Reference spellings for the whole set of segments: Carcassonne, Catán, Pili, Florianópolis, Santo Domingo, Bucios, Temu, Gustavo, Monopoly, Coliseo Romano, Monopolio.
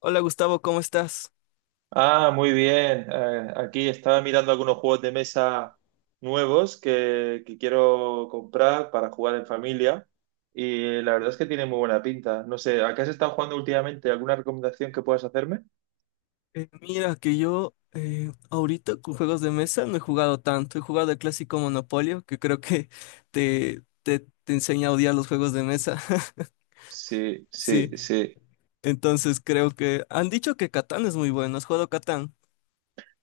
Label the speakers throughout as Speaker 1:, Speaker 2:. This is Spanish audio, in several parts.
Speaker 1: Hola Gustavo, ¿cómo estás?
Speaker 2: Ah, muy bien. Aquí estaba mirando algunos juegos de mesa nuevos que quiero comprar para jugar en familia y la verdad es que tiene muy buena pinta. No sé, ¿a qué has estado jugando últimamente? ¿Alguna recomendación que puedas hacerme?
Speaker 1: Mira que yo ahorita con juegos de mesa no he jugado tanto, he jugado el clásico Monopolio, que creo que te enseña a odiar los juegos de mesa.
Speaker 2: Sí, sí,
Speaker 1: Sí,
Speaker 2: sí.
Speaker 1: entonces creo que han dicho que Catán es muy bueno, ¿has jugado Catán?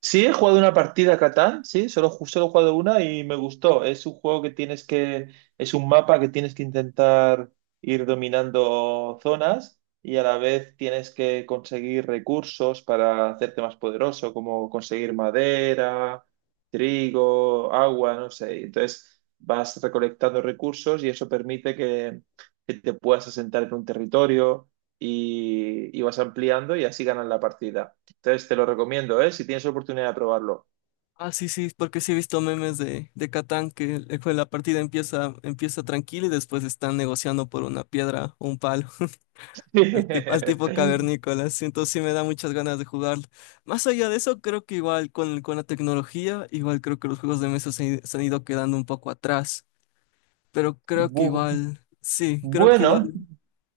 Speaker 2: Sí, he jugado una partida a Catán, sí, solo, solo he jugado una y me gustó. Es un juego que tienes que, es un mapa que tienes que intentar ir dominando zonas y a la vez tienes que conseguir recursos para hacerte más poderoso, como conseguir madera, trigo, agua, no sé. Entonces vas recolectando recursos y eso permite que te puedas asentar en un territorio y vas ampliando y así ganas la partida. Entonces te lo recomiendo, ¿eh? Si tienes oportunidad de probarlo.
Speaker 1: Ah, sí, sí, porque sí he visto memes de Catán que la partida empieza, empieza tranquila y después están negociando por una piedra o un palo. Al tipo cavernícola, sí, entonces sí me da muchas ganas de jugarlo. Más allá de eso, creo que igual con la tecnología, igual creo que los juegos de mesa se han ido quedando un poco atrás, pero creo que
Speaker 2: Bu-
Speaker 1: igual, sí, creo que
Speaker 2: Bueno,
Speaker 1: igual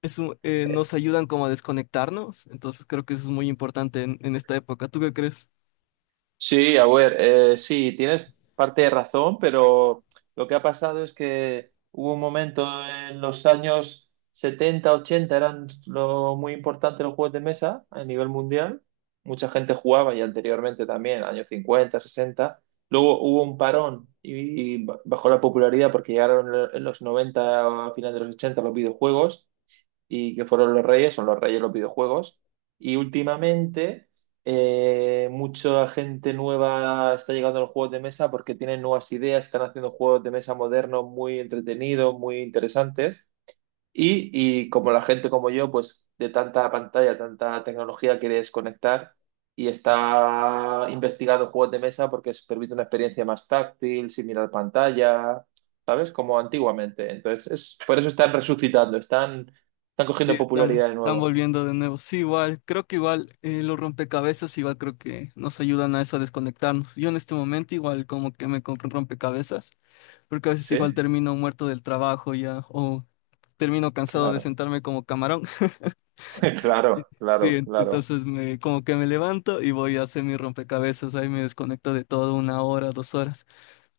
Speaker 2: eh,
Speaker 1: nos ayudan como a desconectarnos, entonces creo que eso es muy importante en esta época. ¿Tú qué crees?
Speaker 2: sí, a ver, sí, tienes parte de razón, pero lo que ha pasado es que hubo un momento en los años 70 80 eran lo muy importante los juegos de mesa a nivel mundial. Mucha gente jugaba y anteriormente también, años 50 60. Luego hubo un parón y bajó la popularidad porque llegaron en los 90 a final de los 80 los videojuegos. Y que fueron los reyes, son los reyes de los videojuegos. Y últimamente mucha gente nueva está llegando a los juegos de mesa porque tienen nuevas ideas, están haciendo juegos de mesa modernos muy entretenidos, muy interesantes. Y, y como la gente como yo, pues de tanta pantalla, tanta tecnología, quiere desconectar y está investigando juegos de mesa porque se permite una experiencia más táctil, sin mirar pantalla, ¿sabes? Como antiguamente. Entonces, es, por eso están resucitando, están
Speaker 1: Sí,
Speaker 2: cogiendo popularidad de
Speaker 1: están
Speaker 2: nuevo.
Speaker 1: volviendo de nuevo. Sí, igual, creo que igual los rompecabezas igual creo que nos ayudan a eso, a desconectarnos. Yo en este momento igual como que me compré un rompecabezas, porque a veces igual
Speaker 2: ¿Sí?
Speaker 1: termino muerto del trabajo ya, o termino cansado de
Speaker 2: Claro,
Speaker 1: sentarme como camarón.
Speaker 2: claro,
Speaker 1: Sí,
Speaker 2: claro, claro.
Speaker 1: entonces como que me levanto y voy a hacer mi rompecabezas, ahí me desconecto de todo una hora, dos horas,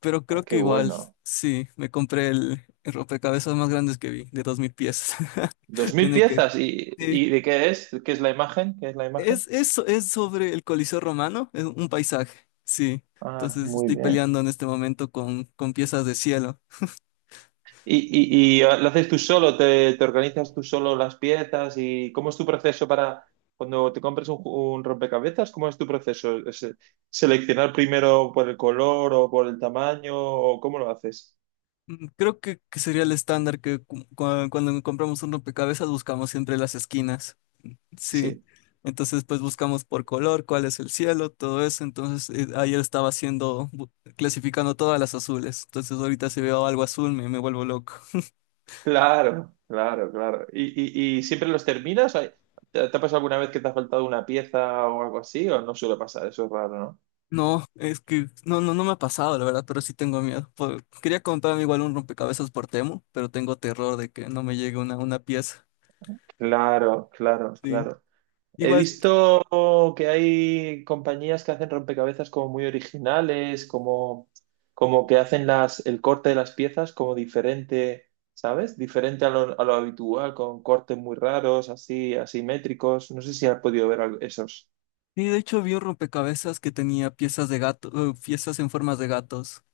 Speaker 1: pero
Speaker 2: Ah,
Speaker 1: creo que
Speaker 2: qué
Speaker 1: igual,
Speaker 2: bueno.
Speaker 1: sí, me compré el rompecabezas más grande que vi, de 2000 piezas.
Speaker 2: Dos mil
Speaker 1: Tiene que,
Speaker 2: piezas. ¿Y,
Speaker 1: sí,
Speaker 2: y de qué es? ¿Qué es la imagen? ¿Qué es la
Speaker 1: es,
Speaker 2: imagen?
Speaker 1: eso es sobre el Coliseo Romano, es un paisaje, sí,
Speaker 2: Ah,
Speaker 1: entonces
Speaker 2: muy
Speaker 1: estoy
Speaker 2: bien.
Speaker 1: peleando en este momento con piezas de cielo.
Speaker 2: ¿Y lo haces tú solo? ¿Te organizas tú solo las piezas? ¿Y cómo es tu proceso para cuando te compras un rompecabezas? ¿Cómo es tu proceso? ¿Seleccionar primero por el color o por el tamaño? ¿O cómo lo haces?
Speaker 1: Creo que sería el estándar que cuando compramos un rompecabezas buscamos siempre las esquinas. Sí.
Speaker 2: Sí,
Speaker 1: Entonces, pues buscamos por color, cuál es el cielo, todo eso. Entonces, ayer estaba haciendo, clasificando todas las azules. Entonces, ahorita si veo algo azul, me vuelvo loco.
Speaker 2: claro, claro, claro. ¿Y siempre los terminas? ¿Te ha pasado alguna vez que te ha faltado una pieza o algo así? ¿O no suele pasar? Eso es raro, ¿no?
Speaker 1: No, es que no, no, no me ha pasado, la verdad, pero sí tengo miedo. Quería comprarme igual un rompecabezas por Temu, pero tengo terror de que no me llegue una pieza.
Speaker 2: Claro, claro,
Speaker 1: Sí.
Speaker 2: claro. He
Speaker 1: Igual.
Speaker 2: visto que hay compañías que hacen rompecabezas como muy originales, como que hacen el corte de las piezas como diferente, ¿sabes? Diferente a lo habitual, con cortes muy raros, así, asimétricos. No sé si has podido ver esos.
Speaker 1: Y de hecho vi un rompecabezas que tenía piezas de gato, piezas en formas de gatos.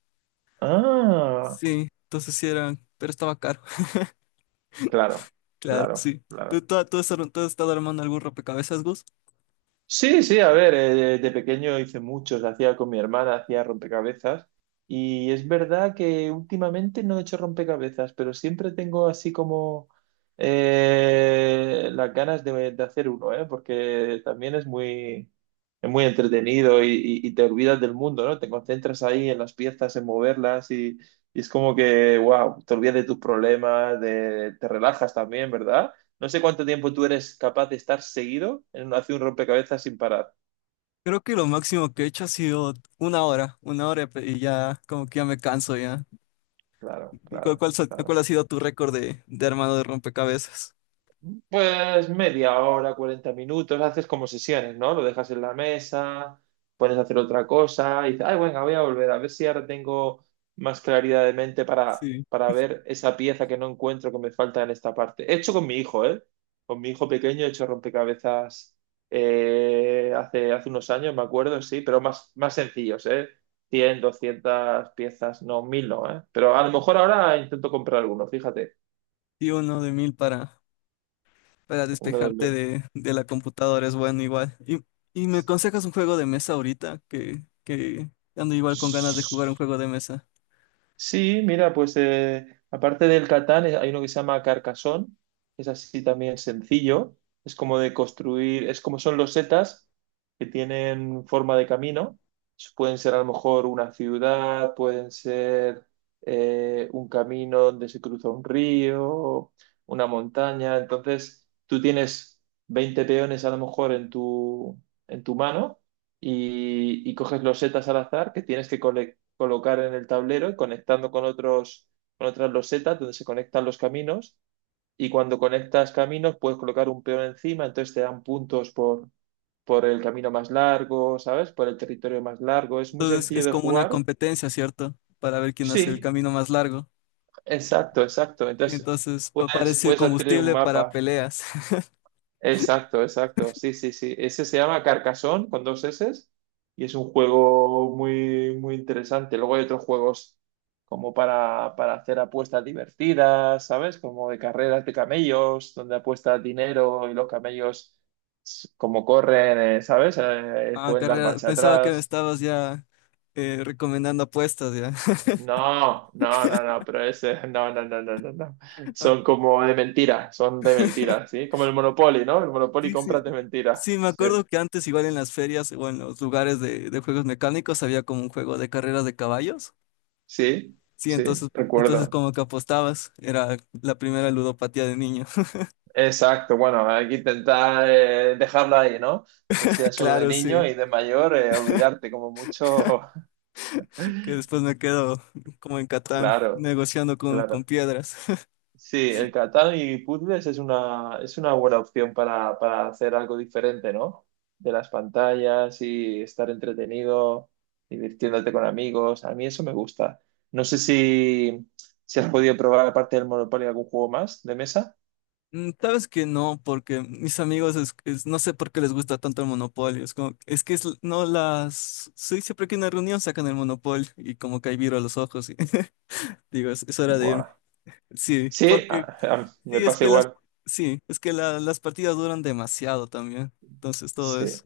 Speaker 2: Ah,
Speaker 1: Sí, entonces sí eran, pero estaba caro.
Speaker 2: claro,
Speaker 1: Claro,
Speaker 2: claro,
Speaker 1: sí. ¿Tú,
Speaker 2: claro.
Speaker 1: tú, tú has, tú has estado armando algún rompecabezas, Gus?
Speaker 2: Sí, sí, a ver, de pequeño hice muchos, hacía con mi hermana, hacía rompecabezas y es verdad que últimamente no he hecho rompecabezas, pero siempre tengo así como las ganas de hacer uno, ¿eh? Porque también es muy entretenido y te olvidas del mundo, ¿no? Te concentras ahí en las piezas, en moverlas y es como que, wow, te olvidas de tus problemas, te relajas también, ¿verdad? No sé cuánto tiempo tú eres capaz de estar seguido en hacer un rompecabezas sin parar.
Speaker 1: Creo que lo máximo que he hecho ha sido una hora y ya como que ya me canso ya.
Speaker 2: Claro,
Speaker 1: ¿Y
Speaker 2: claro, claro.
Speaker 1: cuál ha sido tu récord de armado de rompecabezas?
Speaker 2: Pues media hora, 40 minutos, haces como sesiones, ¿no? Lo dejas en la mesa, pones a hacer otra cosa y dices, ay, venga, voy a volver a ver si ahora tengo más claridad de mente para,
Speaker 1: Sí.
Speaker 2: para ver esa pieza que no encuentro que me falta en esta parte. He hecho con mi hijo, ¿eh? Con mi hijo pequeño he hecho rompecabezas hace unos años, me acuerdo, sí, pero más sencillos, ¿eh? 100, 200 piezas, no, 1.000 no, ¿eh? Pero a lo mejor ahora intento comprar alguno, fíjate,
Speaker 1: Y uno de mil para
Speaker 2: uno de
Speaker 1: despejarte
Speaker 2: mil.
Speaker 1: de la computadora, es bueno igual. Y me aconsejas un juego de mesa ahorita, que ando igual con ganas de jugar un juego de mesa.
Speaker 2: Sí, mira, pues aparte del Catán, hay uno que se llama Carcassonne, que es así también sencillo, es como de construir, es como son los setas que tienen forma de camino, pueden ser a lo mejor una ciudad, pueden ser un camino donde se cruza un río, una montaña, entonces tú tienes 20 peones a lo mejor en tu mano y coges los setas al azar que tienes que colectar colocar en el tablero y conectando con otras losetas donde se conectan los caminos. Y cuando conectas caminos, puedes colocar un peón encima, entonces te dan puntos por el camino más largo, ¿sabes? Por el territorio más largo. Es muy
Speaker 1: Entonces
Speaker 2: sencillo
Speaker 1: es
Speaker 2: de
Speaker 1: como una
Speaker 2: jugar.
Speaker 1: competencia, ¿cierto? Para ver quién hace el
Speaker 2: Sí,
Speaker 1: camino más largo.
Speaker 2: exacto, exacto.
Speaker 1: Y
Speaker 2: Entonces,
Speaker 1: entonces
Speaker 2: puedes,
Speaker 1: parece
Speaker 2: puedes adquirir un
Speaker 1: combustible para
Speaker 2: mapa.
Speaker 1: peleas.
Speaker 2: Exacto, exacto. Sí, sí, sí. Ese se llama Carcassonne con dos S y es un juego muy, muy interesante. Luego hay otros juegos como para hacer apuestas divertidas, ¿sabes? Como de carreras de camellos, donde apuestas dinero y los camellos, como corren, ¿sabes?
Speaker 1: Ah,
Speaker 2: Pueden dar
Speaker 1: carrera,
Speaker 2: marcha
Speaker 1: pensaba que me
Speaker 2: atrás.
Speaker 1: estabas ya recomendando apuestas, ya.
Speaker 2: No, no, no, no, pero ese, no, no, no, no, no, no.
Speaker 1: Ah,
Speaker 2: Son como de mentira, son de mentira, ¿sí? Como el Monopoly, ¿no? El Monopoly
Speaker 1: sí, sí.
Speaker 2: compras de mentira.
Speaker 1: Sí, me
Speaker 2: Sí.
Speaker 1: acuerdo que antes igual en las ferias o en los lugares de juegos mecánicos había como un juego de carreras de caballos.
Speaker 2: Sí,
Speaker 1: Sí,
Speaker 2: sí,
Speaker 1: entonces, entonces
Speaker 2: recuerdo.
Speaker 1: como que apostabas, era la primera ludopatía de niño.
Speaker 2: Exacto, bueno, hay que intentar dejarla ahí, ¿no? Que sea solo de
Speaker 1: Claro, sí,
Speaker 2: niño y de mayor, olvidarte como mucho.
Speaker 1: que después me quedo como en Catán,
Speaker 2: Claro,
Speaker 1: negociando con
Speaker 2: claro.
Speaker 1: piedras.
Speaker 2: Sí, el Catán y puzzles es una buena opción para hacer algo diferente, ¿no? De las pantallas y estar entretenido, divirtiéndote con amigos. A mí eso me gusta. No sé si, has podido probar, aparte del Monopoly, algún juego más de mesa.
Speaker 1: Sabes que no, porque mis amigos, no sé por qué les gusta tanto el monopolio. Es, como, es que es, no las... Sí, siempre que hay una reunión sacan el monopolio y como que hay viro a los ojos, y digo, es hora de irme.
Speaker 2: Buah.
Speaker 1: Sí,
Speaker 2: Sí,
Speaker 1: porque sí,
Speaker 2: me
Speaker 1: es
Speaker 2: pasa
Speaker 1: que las,
Speaker 2: igual.
Speaker 1: sí, es que las partidas duran demasiado también. Entonces todo
Speaker 2: Sí.
Speaker 1: es,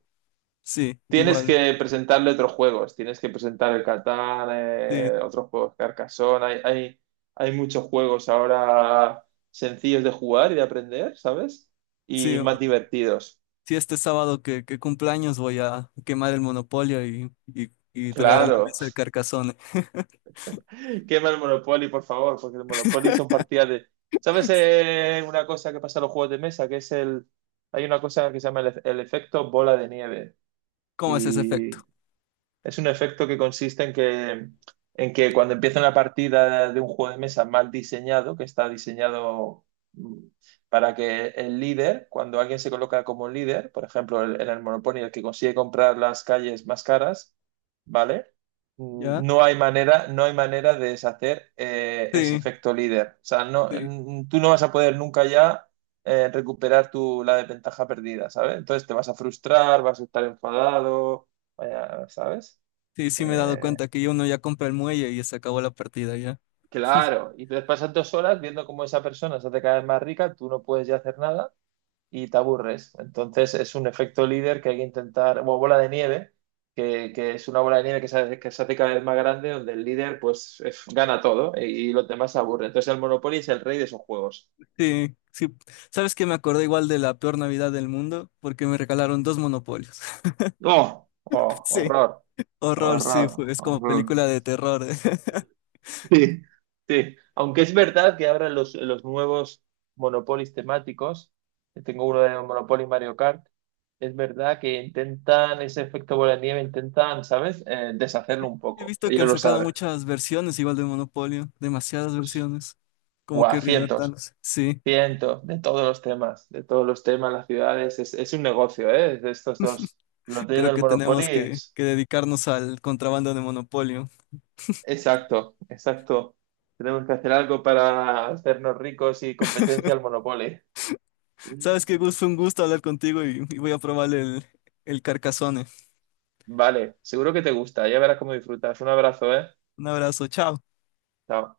Speaker 1: sí,
Speaker 2: Tienes
Speaker 1: igual.
Speaker 2: que presentarle otros juegos, tienes que presentar el Catán,
Speaker 1: Sí.
Speaker 2: otros juegos Carcassonne, hay muchos juegos ahora sencillos de jugar y de aprender, ¿sabes?
Speaker 1: Sí,
Speaker 2: Y más divertidos.
Speaker 1: sí, este sábado que cumpleaños voy a quemar el monopolio y traer a la
Speaker 2: Claro,
Speaker 1: mesa el carcazón.
Speaker 2: quema el Monopoly, por favor, porque el Monopoly son partidas de... ¿Sabes una cosa que pasa en los juegos de mesa? Que es el... Hay una cosa que se llama el efecto bola de nieve.
Speaker 1: ¿Cómo es ese efecto?
Speaker 2: Y es un efecto que consiste en que cuando empieza una partida de un juego de mesa mal diseñado, que está diseñado mm, para que el líder, cuando alguien se coloca como líder, por ejemplo, en el Monopoly, el que consigue comprar las calles más caras, ¿vale?
Speaker 1: ¿Ya?
Speaker 2: No hay manera, no hay manera de deshacer ese
Speaker 1: Sí,
Speaker 2: efecto líder. O sea, no,
Speaker 1: sí,
Speaker 2: tú no vas a poder nunca ya recuperar la desventaja perdida, ¿sabes? Entonces te vas a frustrar, vas a estar enfadado. Vaya, ¿sabes?
Speaker 1: sí, sí me he dado
Speaker 2: Eh,
Speaker 1: cuenta que uno ya compra el muelle y se acabó la partida ya.
Speaker 2: claro, y entonces pasas 2 horas viendo cómo esa persona se hace cada vez más rica, tú no puedes ya hacer nada y te aburres. Entonces es un efecto líder que hay que intentar, o bola de nieve, que es una bola de nieve que se hace cada vez más grande, donde el líder pues es- gana todo y los demás se aburren. Entonces el Monopoly es el rey de esos juegos.
Speaker 1: Sí, sí. ¿Sabes que? Me acordé igual de la peor Navidad del mundo porque me regalaron dos monopolios.
Speaker 2: ¡Oh! ¡Oh!
Speaker 1: Sí.
Speaker 2: ¡Horror!
Speaker 1: Horror, sí,
Speaker 2: ¡Horror!
Speaker 1: es como
Speaker 2: ¡Horror!
Speaker 1: película de terror.
Speaker 2: Sí, sí. Aunque es verdad que ahora los nuevos monopolios temáticos, que tengo uno de Monopoly Mario Kart, es verdad que intentan ese efecto bola de nieve, intentan, ¿sabes? Deshacerlo un
Speaker 1: He
Speaker 2: poco.
Speaker 1: visto que han
Speaker 2: Ellos lo
Speaker 1: sacado
Speaker 2: saben.
Speaker 1: muchas versiones igual de Monopolio, demasiadas versiones. Como
Speaker 2: Buah,
Speaker 1: que
Speaker 2: cientos,
Speaker 1: reinventándose. Sí.
Speaker 2: cientos de todos los temas, de todos los temas, las ciudades. Es un negocio, ¿eh? De estos dos. Los de
Speaker 1: Creo
Speaker 2: del
Speaker 1: que
Speaker 2: Monopoly
Speaker 1: tenemos
Speaker 2: es...
Speaker 1: que dedicarnos al contrabando de Monopolio.
Speaker 2: Exacto, exacto. Tenemos que hacer algo para hacernos ricos y competencia al Monopoly.
Speaker 1: Sabes que Gus, fue un gusto hablar contigo y voy a probar el Carcassonne.
Speaker 2: Vale, seguro que te gusta. Ya verás cómo disfrutas. Un abrazo, ¿eh?
Speaker 1: Un abrazo, chao.
Speaker 2: Chao.